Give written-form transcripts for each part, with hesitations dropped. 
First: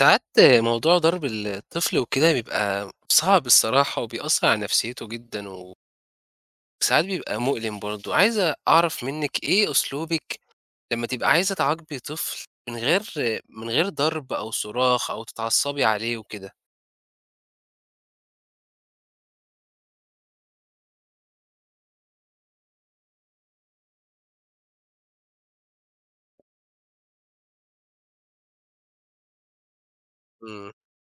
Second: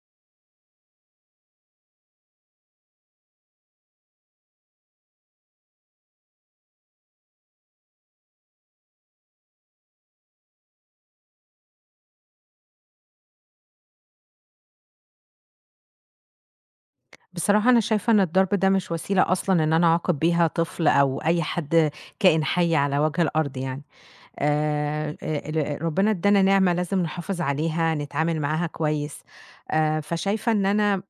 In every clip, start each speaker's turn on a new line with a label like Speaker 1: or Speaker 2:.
Speaker 1: ساعات موضوع ضرب الطفل وكده بيبقى صعب الصراحة وبيأثّر على نفسيته جدًا، وساعات بيبقى مؤلم برضه. عايز أعرف منِّك إيه أسلوبِك لمّا تبقى عايزة تعاقبي طفل من غير ضرب أو صراخ أو تتعصبي عليه وكده؟
Speaker 2: بصراحة أنا شايفة إن الضرب ده مش وسيلة أصلًا إن أنا أعاقب بيها طفل أو أي حد كائن حي على وجه الأرض يعني، ربنا ادّانا نعمة لازم نحافظ عليها، نتعامل معاها كويس، فشايفة إن
Speaker 1: إمم.
Speaker 2: أنا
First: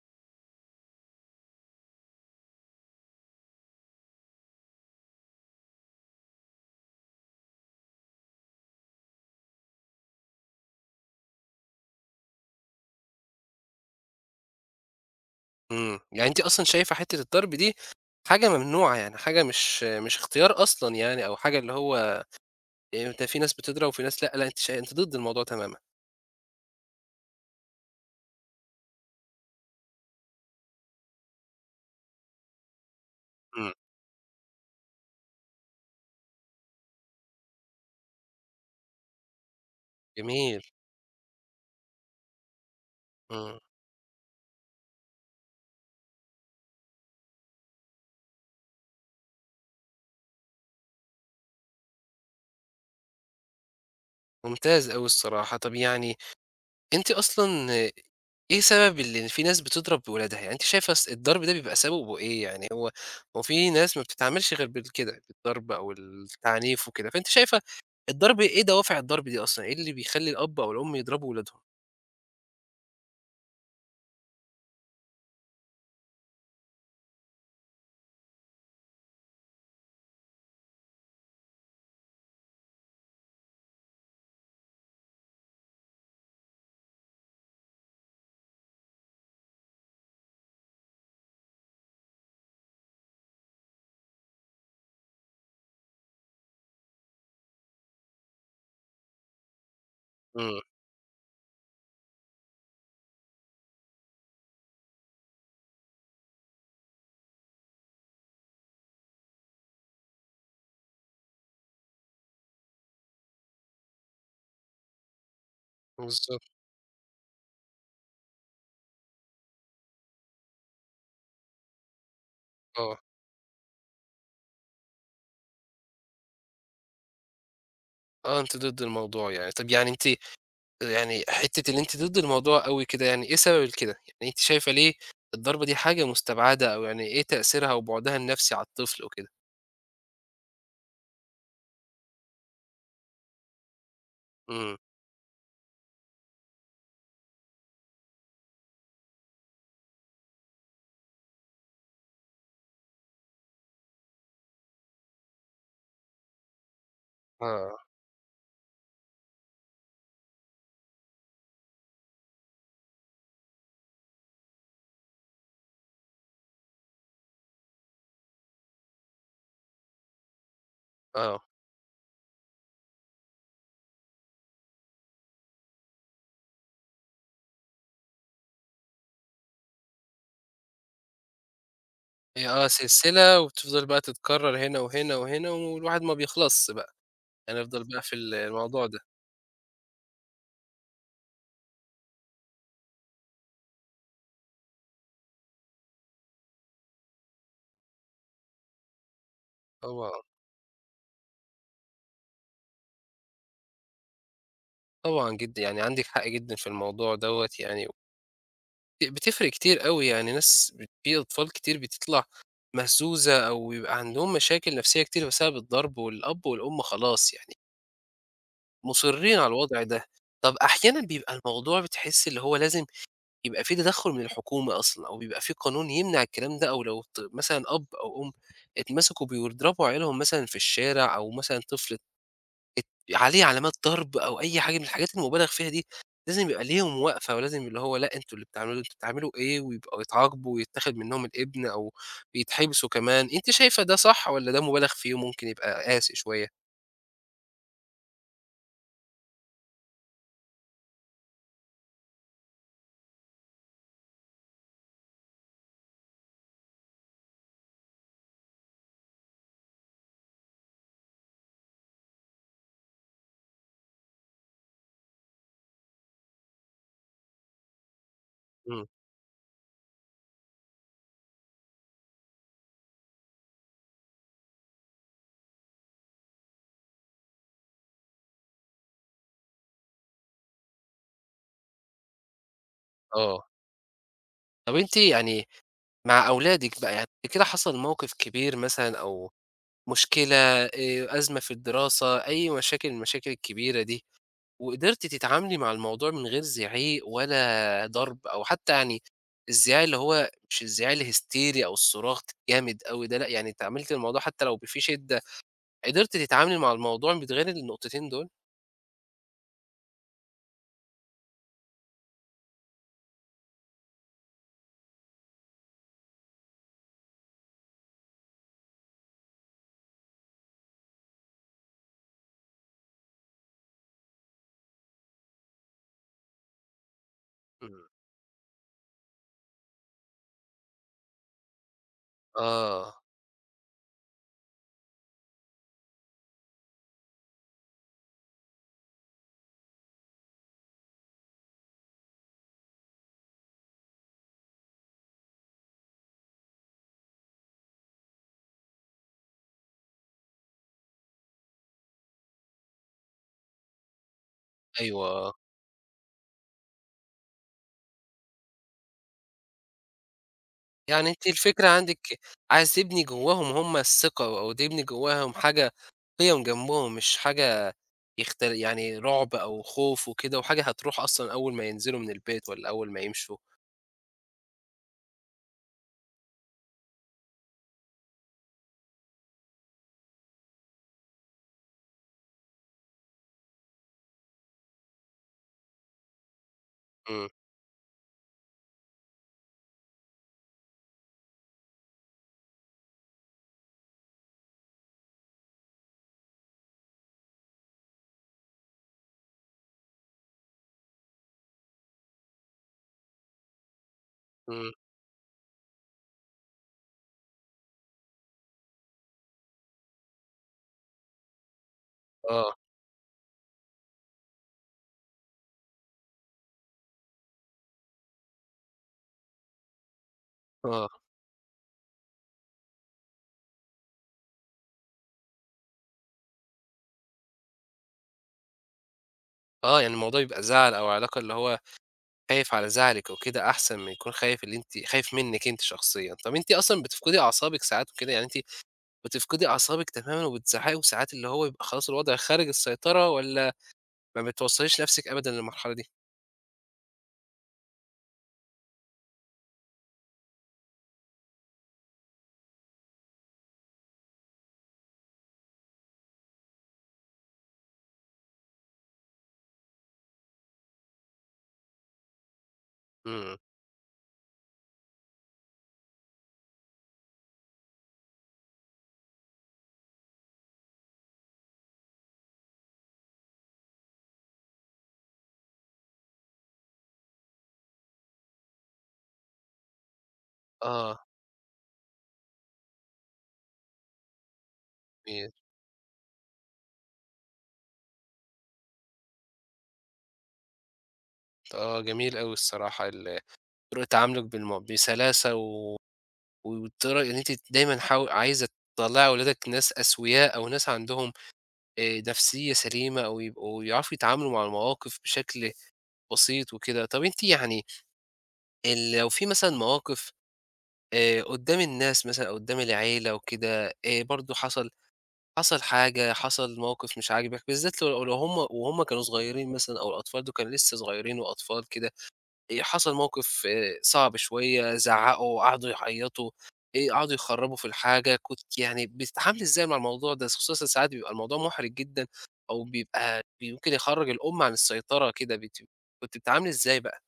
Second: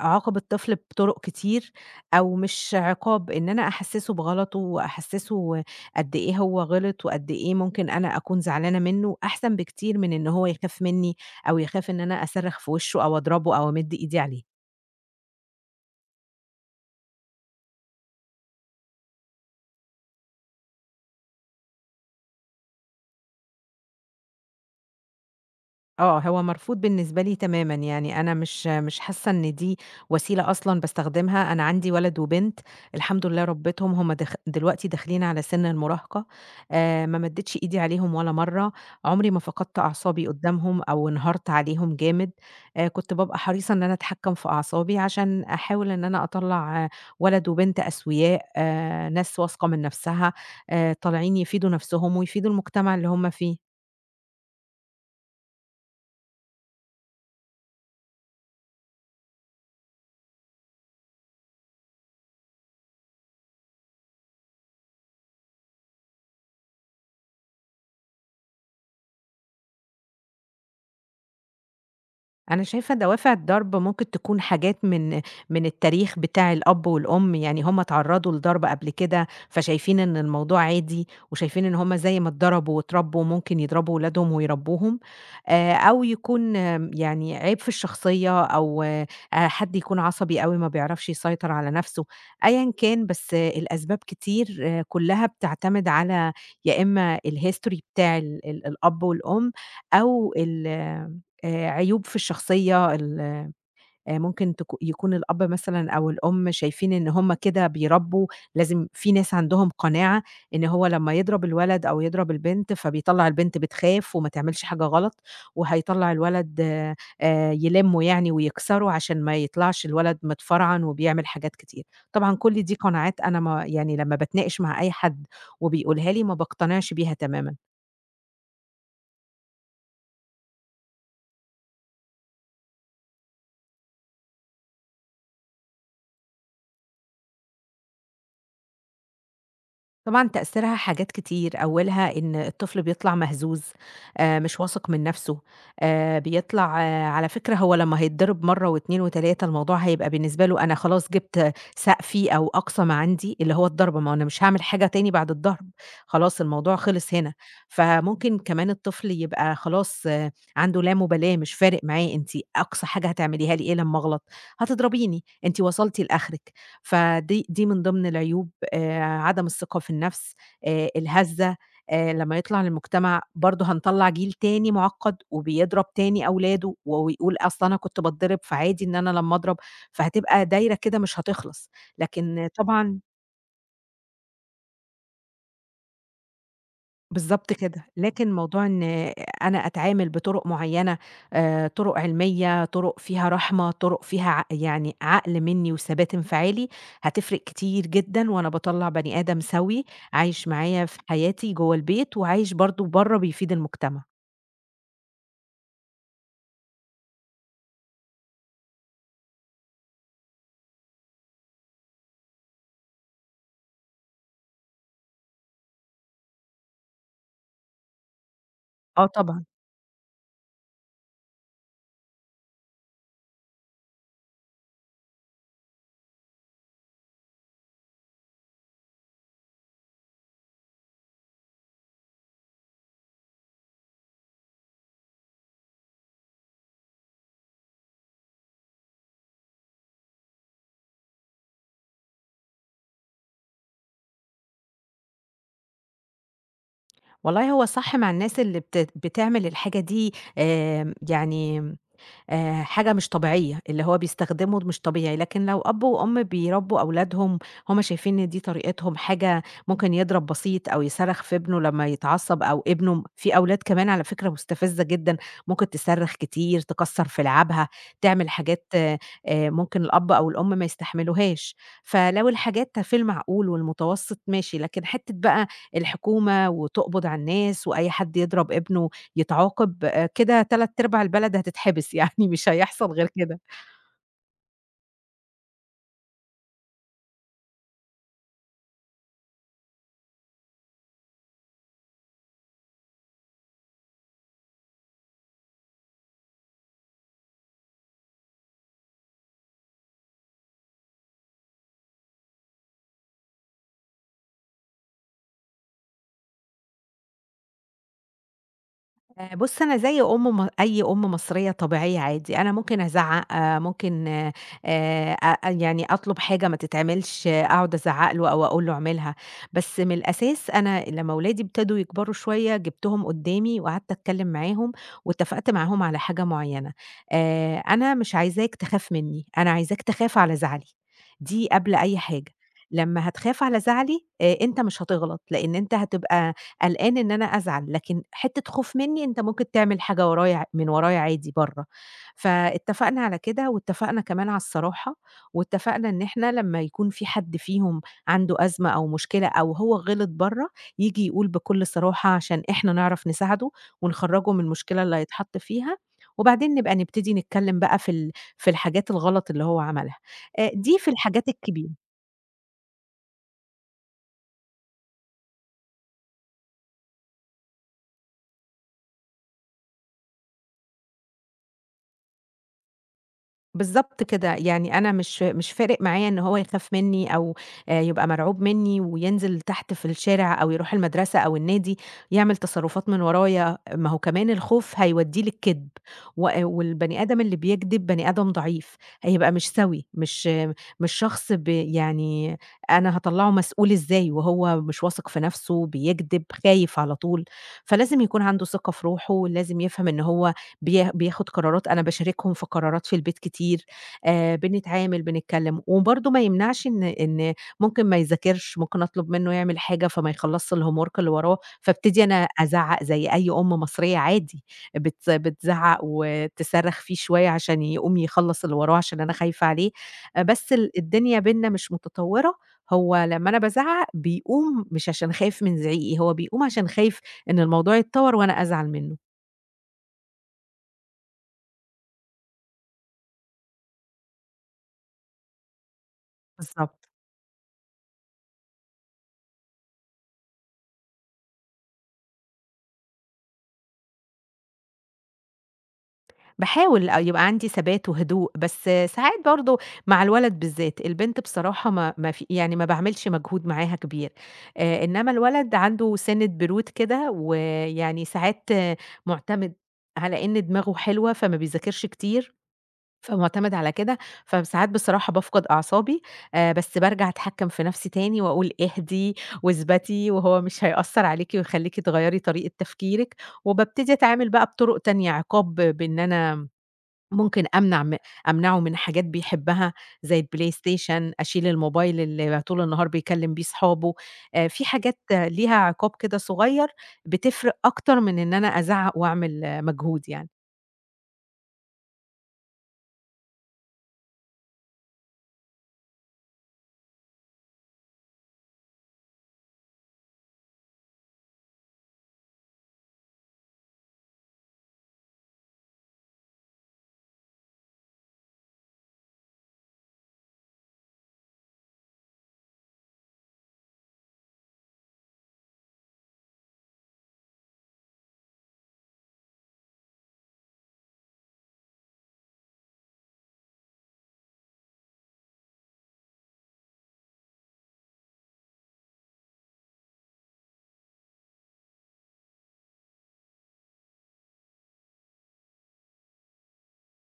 Speaker 2: أعاقب الطفل بطرق كتير أو مش عقاب، إن أنا أحسّسه بغلطه وأحسّسه قد إيه هو غلط وقد إيه ممكن أنا أكون زعلانة منّه، أحسن بكتير من إن هو يخاف منّي أو يخاف إن أنا أصرّخ في وشه أو أضربه أو أمِد إيدي عليه.
Speaker 1: إمم. يعني أنتِ أصلًا شايفة حتّة الضرب دي حاجة ممنوعة، يعني حاجة مش اختيار أصلًا يعني أو حاجة اللي هو ده في ناس بتضرب وفي ناس لأ، لأ، أنتِ ضد الموضوع تمامًا.
Speaker 2: آه، هو مرفوض بالنسبة لي تمامًا، يعني أنا مش حاسة إن دي وسيلة أصلًا باستخدمها، أنا عندي ولد وبنت الحمد لله
Speaker 1: إمم.
Speaker 2: ربيتهم، هُم دلوقتي داخلين على سِن المراهقة، ما مدّيتش إيدي عليهم ولا مرّة، عمري ما فقدت أعصابي
Speaker 1: جميل.
Speaker 2: قدّامهم أو انهارت عليهم جامد، كنت بابقى
Speaker 1: إمم.
Speaker 2: حريصة إن أنا أتحكم في أعصابي عشان أحاول إن أنا أطلّع ولد وبنت أسوياء، ناس واثقة من نفسها، طالعين يفيدوا نفسهم ويفيدوا المجتمع اللي هُم فيه.
Speaker 1: ممتاز أوي الصراحة. طَب يعني أنتِ أصلًا إيه سبب اللي في ناس بتضرب ولادها؟ يعني أنتِ شايفة الضرب ده بيبقى سببه إيه؟ يعني هو في ناس ما بتتعاملش غير بالكده، بالضرب أو التعنيف وكده، فأنتِ شايفة الضرب إيه دوافع الضرب دي أصلًا؟ إيه اللي بيخلّي الأب أو الأم يضربوا ولادهم؟
Speaker 2: أنا شايفة دوافع الضرب ممكن تكون حاجات من التاريخ بتاع الأب والأم، يعني هم اتعرّضوا لضرب قبل كده، فشايفين إن الموضوع عادي، وشايفين إن هم زي ما اتضربوا واتربوا ممكن يضربوا ولادهم ويربوهم، أو يكون يعني عيب في الشخصية أو حد يكون عصبي أوي ما بيعرفش يسيطر على نفسه، أيًا كان بس الأسباب كتير كلها بتعتمد على يا إما الhistory بتاع ال ال الأب والأم أو
Speaker 1: إمم.
Speaker 2: ال عيوب في الشخصية ال ممكن يكون الأب مثلًا أو الأم شايفين إن هم كده بيربّوا، لازم في ناس عندهم قناعة إن هو لمّا يضرب الولد أو يضرب البنت، فبيطلّع البنت بتخاف وما تعملش حاجة غلط، وهيطلّع
Speaker 1: بالضبط.
Speaker 2: الولد يلِمّه يعني ويكسره عشان ما يطلعش الولد متفرعن وبيعمل حاجات كتير. طبعًا كل دي
Speaker 1: آه.
Speaker 2: قناعات أنا ما يعني لمّا باتناقش مع أي حد وبيقولها لي ما باقتنعش بيها تمامًا.
Speaker 1: آه، أنتِ ضد الموضوع يعني. طب يعني أنتِ يعني حتّة اللي أنتِ ضد الموضوع أوي كده، يعني إيه سبب الكده؟ يعني أنتِ شايفة ليه الضربة دي حاجة مستبعدة أو يعني إيه تأثيرها وبُعدها النفسي على الطفل وكده؟
Speaker 2: طبعًا تأثيرها حاجات كتير، أولها إن الطفل بيطلع مهزوز، مش
Speaker 1: إمم.
Speaker 2: واثق من نَفْسه، بيطلع على فكرة هو لمّا هيتضرب مرّة و2 و3 الموضوع هيبقى بالنسبة له أنا خلاص جِبت سقفي أو أقصى ما عندي، اللي هو الضرب، ما هو أنا مش هاعمل حاجة تاني بعد الضرب، خلاص الموضوع خلص هنا.
Speaker 1: آه.
Speaker 2: فممكن كمان الطفل يبقى خلاص عنده لا مُبالاة، مش فارق معاه أنتِ أقصى حاجة هتعمليها لي إيه لمّا أغلط؟ هتضربيني، أنتِ وصلتِ لآخرِك. فدي من ضمن العيوب عدم الثقة في النفس،
Speaker 1: آه.
Speaker 2: الهزة، لمّا يطلع للمجتمع برضه هنطلّع جيل تاني معقّد وبيضرب تاني أولاده ويقول أصل أنا كنت باتضرب فعادي إن أنا لمّا أضرب، فهتبقى دايرة كده مش هتخلص، لكن
Speaker 1: هي آه،
Speaker 2: طبعًا
Speaker 1: سلسلة وبتفضل بقى تتكرر هنا وهنا وهنا، والواحد ما بيخلصش بقى،
Speaker 2: بالضبط
Speaker 1: هنفضل
Speaker 2: كده،
Speaker 1: بقى في
Speaker 2: لكن
Speaker 1: ال
Speaker 2: موضوع إن
Speaker 1: الموضوع ده.
Speaker 2: أنا أتعامل بطُرُق معيّنة طُرُق علمية، طُرُق فيها رحمة، طُرُق فيها يعني عقل منّي وثبات انفعالي، هتفرق كتير جدًا، وأنا باطلّع بني آدم سَوِي
Speaker 1: طبعًا.
Speaker 2: عايش معايا في حياتي جوّه البيت، وعايش برضه برّه بيفيد المجتمع.
Speaker 1: طبعًا جدًا، يعني عندِك حق جدًا في الموضوع دوّة يعني، بتفرق كتير أوي، يعني ناس في أطفال كتير بتطلع مهزوزة أو بيبقى عندهم مشاكل نفسية كتير بسبب الضرب، والأب والأم خلاص يعني
Speaker 2: آه
Speaker 1: مُصرّين
Speaker 2: طبعًا،
Speaker 1: على الوضع ده. طَب أحيانًا بيبقى الموضوع بتحسّي اللي هو لازم يبقى في تدخُّل من الحكومة أصلًا أو بيبقى في قانون يمنع الكلام ده، أو لو مثلًا أب أو أم اتمسكوا بيضربوا عيالهم مثلًا في الشارع، أو مثلًا طفل عليه علامات ضرب أو أي حاجة من الحاجات المُبالغ فيها دي، لازم يبقى ليهم وقفة، ولازم اللي هو لأ، أنتم اللي بتعملوه أنتم بتعملوا إيه؟ ويبقوا يتعاقبوا ويتاخد منّهم الابن أو يتحبسوا كمان. أنتِ شايفة ده صح والّا ده مُبالغ فيه وممكن يبقى قاسي شوية؟
Speaker 2: والله هو صح مع الناس اللي بتعمل الحاجة دي يعني حاجة مش طبيعية، اللي هو بيستخدمه مش طبيعي، لكن لو أب وأم بيربّوا أولادهم هُم شايفين إن دي طريقتهم، حاجة ممكن يضرب بسيط أو يصرّخ في ابنه لمّا يتعصّب أو ابنه في أولاد كمان على فكرة مستفزة جدًا، ممكن تصرّخ كتير، تكسّر في لعابها، تعمل حاجات
Speaker 1: إمم.
Speaker 2: ممكن الأب أو الأم ما يستحملوهاش، فلو الحاجات في المعقول والمتوسط ماشي، لكن حتّة بقى الحكومة وتقبض على الناس وأي حد يضرب ابنه يتعاقب كده تلات أرباع البلد هتتحبس يعني مش هيحصل غير كده.
Speaker 1: آه. طب أنتِ يعني مع أولادِك بقى يعني كده حصل موقف كبير مثلًا أو مشكلة، آآ، أزمة في الدراسة، أي مشاكل من المشاكل الكبيرة دي، وقدرتِ تتعاملي مع الموضوع من غير زعيق ولا ضرب، أو حتى يعني الزعيق اللي هو مش الزعيق الهستيري أو الصراخ الجامد أوي ده، لأ، يعني تعاملتِ الموضوع حتى لو في شدة، قدرتِ تتعاملي مع الموضوع من غير النقطتين دول؟
Speaker 2: بُص، أنا زي أم م أي أم مصرية طبيعية عادي، أنا ممكن أزعّق، ممكن أ يعني أطلب حاجة ما تتعملش، أقعد أزعّق له أو أقول له اعملها، بس من الأساس أنا لمّا ولادي ابتدوا يكبروا شوية، جبتهم قدّامي وقعدت أتكلّم معاهم واتفقت معاهم على حاجة معيّنة،
Speaker 1: إمم.
Speaker 2: أنا مش عايزاك تخاف منّي، أنا عايزاك تخاف على زعلي، دي قبل أي حاجة،
Speaker 1: آه.
Speaker 2: لمّا هتخاف على زعلي أنت مش هتغلط، لإن أنت هتبقى قلقان إن أنا أزعل، لكن حتّة خوف منّي أنت ممكن تعمل حاجة ورايا من ورايا عادي برّه، فاتفقنا على كده واتفقنا كمان على الصراحة، واتفقنا إن إحنا لمّا يكون في حد فيهم عنده أزمة أو مشكلة أو هو غلط برّه، ييجي يقول بكل صراحة عشان إحنا نعرف نساعده ونخرّجه من المشكلة اللي
Speaker 1: أيوه.
Speaker 2: هيتحط فيها، وبعدين نبقى نبتدي نتكلّم بقى في الحاجات الغلط اللي هو عملها. دي في
Speaker 1: يعني أنتِ
Speaker 2: الحاجات
Speaker 1: الفكرة
Speaker 2: الكبيرة.
Speaker 1: عندِك عايزة تبني جواهم هم الثقة، أو تبني جواهم حاجة قِيَم جنبهم، مش حاجة يعني رعب أو خوف وكده، وحاجة هتروح أصلًا أول ما ينزلوا من البيت والّا أول ما يمشوا.
Speaker 2: بالضبط كده، يعني أنا مش فارق معايا إن هو يخاف منّي أو يبقى مرعوب منّي وينزل تحت في الشارع أو يروح المدرسة أو النادي يعمل تصرُّفات من ورايا، ما هو كمان الخوف هيودّيه للكدب، والبني آدم
Speaker 1: إمم.
Speaker 2: اللي بيكدب بني آدم ضعيف، هيبقى مش سَوِي، مش مش شخص ب يعني أنا هاطلّعه مسؤول إزاي وهو مش واثق في نَفْسه، بيكدب، خايف على طول، فلازم يكون عنده ثقة في روحه، لازم يفهم إن هو بياخد قرارات أنا باشاركهم في قرارات في البيت كتير،
Speaker 1: إمم.
Speaker 2: بنتعامل، بنتكلم، وبرضه ما يمنعش إن ممكن ما يذاكرش، ممكن أطلب منه يعمل حاجة فما يخلصش الhomework اللي وراه، فابتدي أنا
Speaker 1: آه.
Speaker 2: أزعّق زي أي أم مصرية عادي، بتزعّق وتصرّخ فيه شوية عشان يقوم يخلّص اللي وراه عشان أنا خايفة عليه، بس
Speaker 1: آه.
Speaker 2: الدنيا بيننا مش متطورة، هو لمّا أنا بازعّق بيقوم مش عشان خايف من زعيقي، هو بيقوم عشان خايف إن الموضوع يتطور وأنا أزعل منه.
Speaker 1: آه، يعني الموضوع يبقى زعل أو علاقة اللي هو خايف على زعلِك وكده، أحسن ما يكون خايف اللي أنتِ خايف منِّك أنتِ شخصيًا. طَب أنتِ أصلًا
Speaker 2: بالضبط.
Speaker 1: بتفقدي أعصابِك ساعات وكده، يعني أنتِ بتفقدي أعصابِك تمامًا وبتزعقي وساعات اللي هو يبقى خلاص الوضع خارج السيطرة، والّا ما بتوصّليش نَفْسِك أبدًا للمرحلة دي؟
Speaker 2: باحاول يبقى عندي ثبات وهدوء، بس ساعات برضه مع الولد بالذات، البنت بصراحة ما ما في يعني ما باعملش مجهود معاها كبير، إنما الولد عنده سِنّة برود كده، ويعني ساعات مُعتمد على إن دماغه حلوة، فما بيذاكرش كتير،
Speaker 1: إمم.
Speaker 2: فمُعتمد على كده، فساعات بصراحة بافقد أعصابي، بس بارجع أتحكم في نفسي تاني وأقول اهدي واثبتي، وهو مش هيأثّر عليكِ ويخلّيكِ تغيّري طريقة تفكيرِك، وبابتدي أتعامل بقى بطرق تانية عقاب بإن أنا ممكن أمنعه من حاجات بيحبها زي
Speaker 1: آه.
Speaker 2: الPlayStation، أشيل الموبايل اللي طول النهار بيكلّم بيه صحابه، في حاجات
Speaker 1: ي
Speaker 2: ليها عقاب كده صغير بتفرق أكتر من إن أنا أزعّق وأعمل مجهود يعني.
Speaker 1: آه، جميل أوي الصراحة طريقة تعاملُك بسلاسة و والطرق إن أنتِ دايمًا عايزة تطلّعي ولادك ناس أسوياء أو ناس عندهم نفسية سليمة أو يبقوا يعرفوا يتعاملوا مع المواقف بشكل بسيط وكده. طب أنتِ يعني ال لو في مثلًا مواقف قُدّام الناس مثلًا أو قُدّام العيلة وكده، برضه حصل حاجة، حصل موقف مش عاجبك، بالذات لو هم كانوا صغيرين مثلًا أو الأطفال دول كانوا لسه صغيرين وأطفال كده، حصل موقف صعب شوية، زعّقوا، قعدوا يعيّطوا، قعدوا يخرّبوا في الحاجة، كنتِ يعني بتتعاملي إزاي مع الموضوع ده؟ خصوصًا ساعات بيبقى الموضوع مُحرِج جدًا أو بيبقى ممكن يخرّج الأم عن السيطرة كده. كنتِ بتتعاملي إزاي بقى؟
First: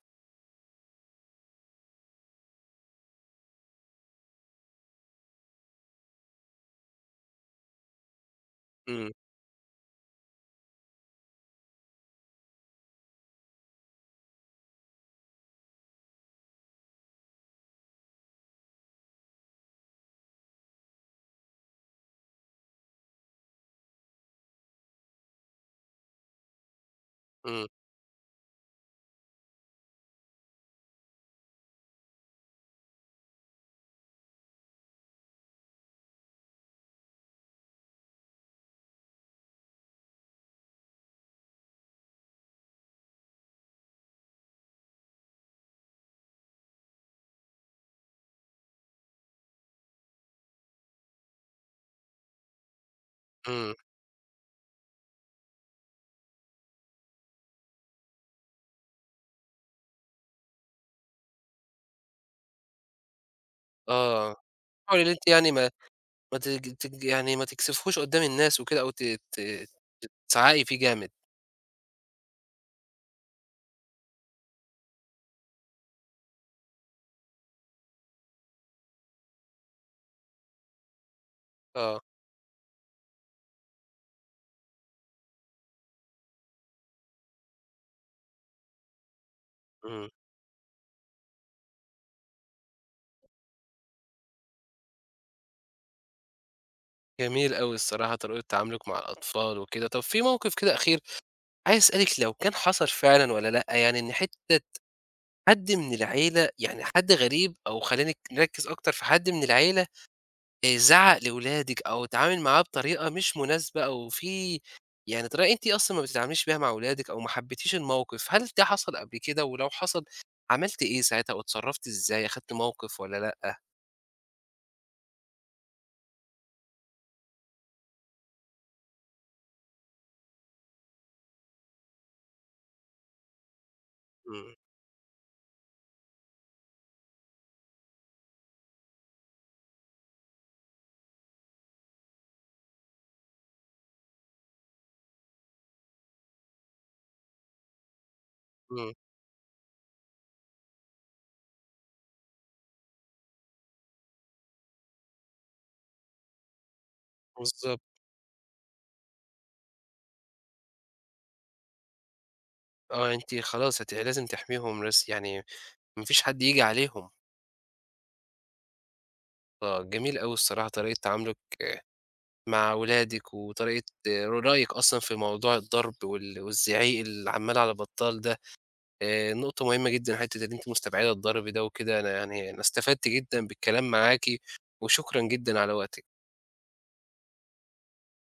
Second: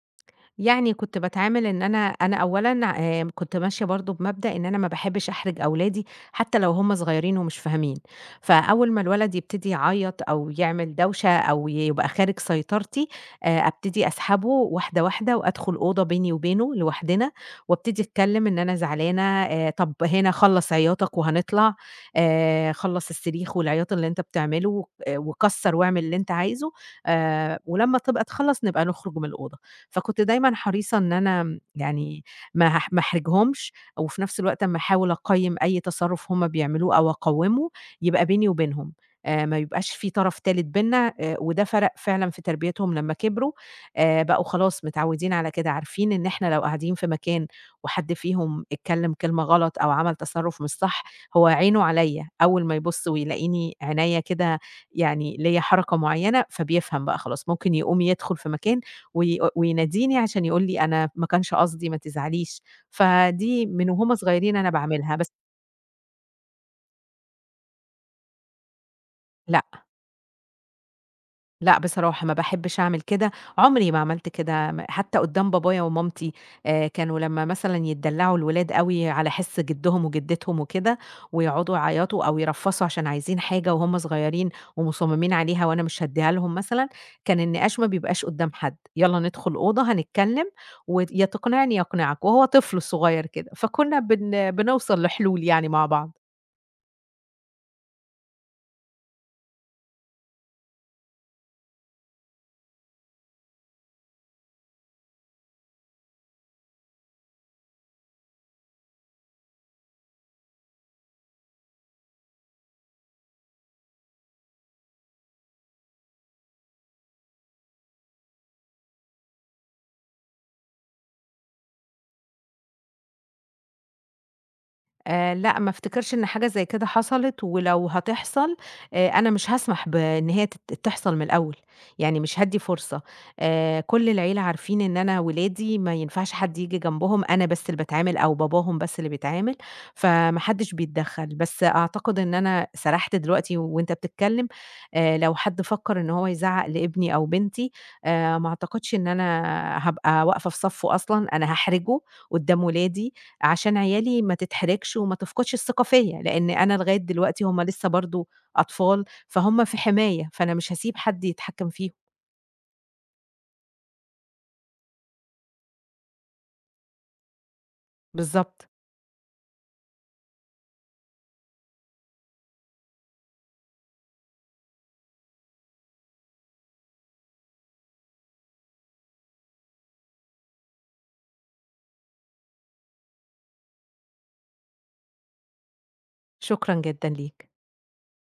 Speaker 2: يعني كنت باتعامل إن أنا أولًا كنت ماشية برضه بمبدأ إن أنا ما باحبش أحرج أولادي، حتى لو هُم صغيرين ومش فاهمين، فأول ما
Speaker 1: إمم.
Speaker 2: الولد يبتدي يعيط أو يعمل دوشة أو يبقى خارج سيطرتي، أبتدي أسحبه واحدة، واحدة وأدخل أوضة بيني وبينه لوحدنا، وأبتدي أتكلم إن أنا زعلانة، طب هنا خلّص عياطك وهنطلع، خلّص الصريخ والعياط اللي أنت بتعمله، وكسّر واعمل اللي أنت عايزه،
Speaker 1: إمم.
Speaker 2: ولمّا تبقى تخلّص نبقى نخرج من الأوضة. فكنت دايمًا حريصة إن أنا يعني ما احرجهمش، وفي نفس الوقت أمّا أحاول أقيّم أي تصرُّف هُم بيعملوه أو أقوّمه، يبقى بيني وبينهم، ما يبقاش في طرف تالت بيننا، وده فرق فعلًا في تربيتهم لمّا كبروا، بقوا خلاص متعوّدين على كده، عارفين إن إحنا لو قاعدين في مكان وحد فيهم اتكلّم كلمة غلط أو عمل تصرُّف مش صح، هو عينه عليّا، أول ما يبُص
Speaker 1: إمم.
Speaker 2: ويلاقيني عينيّا كده يعني ليّا حركة معيّنة، فبيفهم بقى خلاص، ممكن يقوم يدخُل في مكان ويناديني عشان يقول لي أنا ما كانش قصدي ما تزعليش، فدي من وهُم
Speaker 1: آه،
Speaker 2: صغيرين أنا
Speaker 1: حاولي إن
Speaker 2: باعملها،
Speaker 1: أنتِ
Speaker 2: بس
Speaker 1: يعني ما ما تج تج يعني ما تكسفيهوش قدّام الناس وكده، أو ت ت تزعّقي فيه جامد.
Speaker 2: لأ، بصراحة ما باحبش أعمل كده، عمري ما عملت كده حتى قدّام بابايا ومامتي كانوا لمّا مثلًا يتدلّعوا الولاد أوي على حِس جدّهم وجدّتهم وكده، ويقعدوا
Speaker 1: آه.
Speaker 2: يعيطوا أو يرفّصوا عشان عايزين حاجة وهُم صغيرين ومصممين عليها وأنا مش هادّيها لهم مثلًا، كان النقاش ما بيبقاش قدّام حد، يالّا ندخل أوضة
Speaker 1: إمم.
Speaker 2: هنتكلّم يا تقنعني يقنعك، وهو طفل صغير كده، فكُنّا بنوصل لحلول يعني مع بعض.
Speaker 1: جميل أوي الصراحة طريقة تعاملُك مع الأطفال وكده. طَب في موقف كده أخير عايز أسألِك لو كان حصل فعلًا والّا لأ، يعني إن حتّة حد من العيلة، يعني حد غريب، أو خلّينا نركّز أكتر في حد من العيلة، زعّق لولادِك أو اتعامل معاه بطريقة مش مناسبة، أو في يعني طريقة أنتِ أصلًا ما بتتعامليش بيها مع ولادِك أو ما حبّيتيش الموقف، هل ده حصل قبل كده؟ ولو حصل، عملتِ إيه ساعتها أو اتصرّفتِ إزاي، أخدتِ موقف والّا لأ؟
Speaker 2: لأ، ما افتكرش إن حاجة زي كده حصلت، ولو هتحصل أنا مش هاسمح بإن هي تحصل من الأول، يعني مش هادّي فرصة. كل العيلة
Speaker 1: إمم.
Speaker 2: عارفين إن أنا ولادي ما ينفعش حد ييجي جنبهم، أنا بس اللي باتعامل أو باباهم بس اللي بيتعامل، فما حدش بيتدخّل. بس أعتقد إن أنا سَرحت دلوقتي وأنت بتتكلّم، لو حد فكّر إن هو يزعّق لابني أو بنتي، ما
Speaker 1: إمم.
Speaker 2: أعتقدش إن أنا هابقى واقفة في صفّه أصلًا، أنا هاحرجه قدّام ولادي عشان عيالي ما تتحرجش وما تفقدش الثقة فيّا، لإن أنا لغاية دلوقتي هُم
Speaker 1: بالضبط.
Speaker 2: لسه برضه أطفال، فهُم في حماية، فأنا مش هاسيب حد يتحكم فيهم.
Speaker 1: آه، أنتِ خلاص هتبقي لازم تحميهم، بس يعني ما فيش حد ييجي عليهم.
Speaker 2: بالضبط،
Speaker 1: آه، جميل أوي الصراحة طريقة تعاملِك مع ولادِك وطريقة رأيِك أصلًا في موضوع الضرب وال والزعيق اللي عمّال على بطّال ده، نقطة مهمة جدًا حتّة إن أنتِ مستبعدة الضرب ده وكده. أنا يعني أنا استفدت جدًا بالكلام معاكِ، وشكرًا جدًا على وقتِك.
Speaker 2: شكرًا جدًا ليك.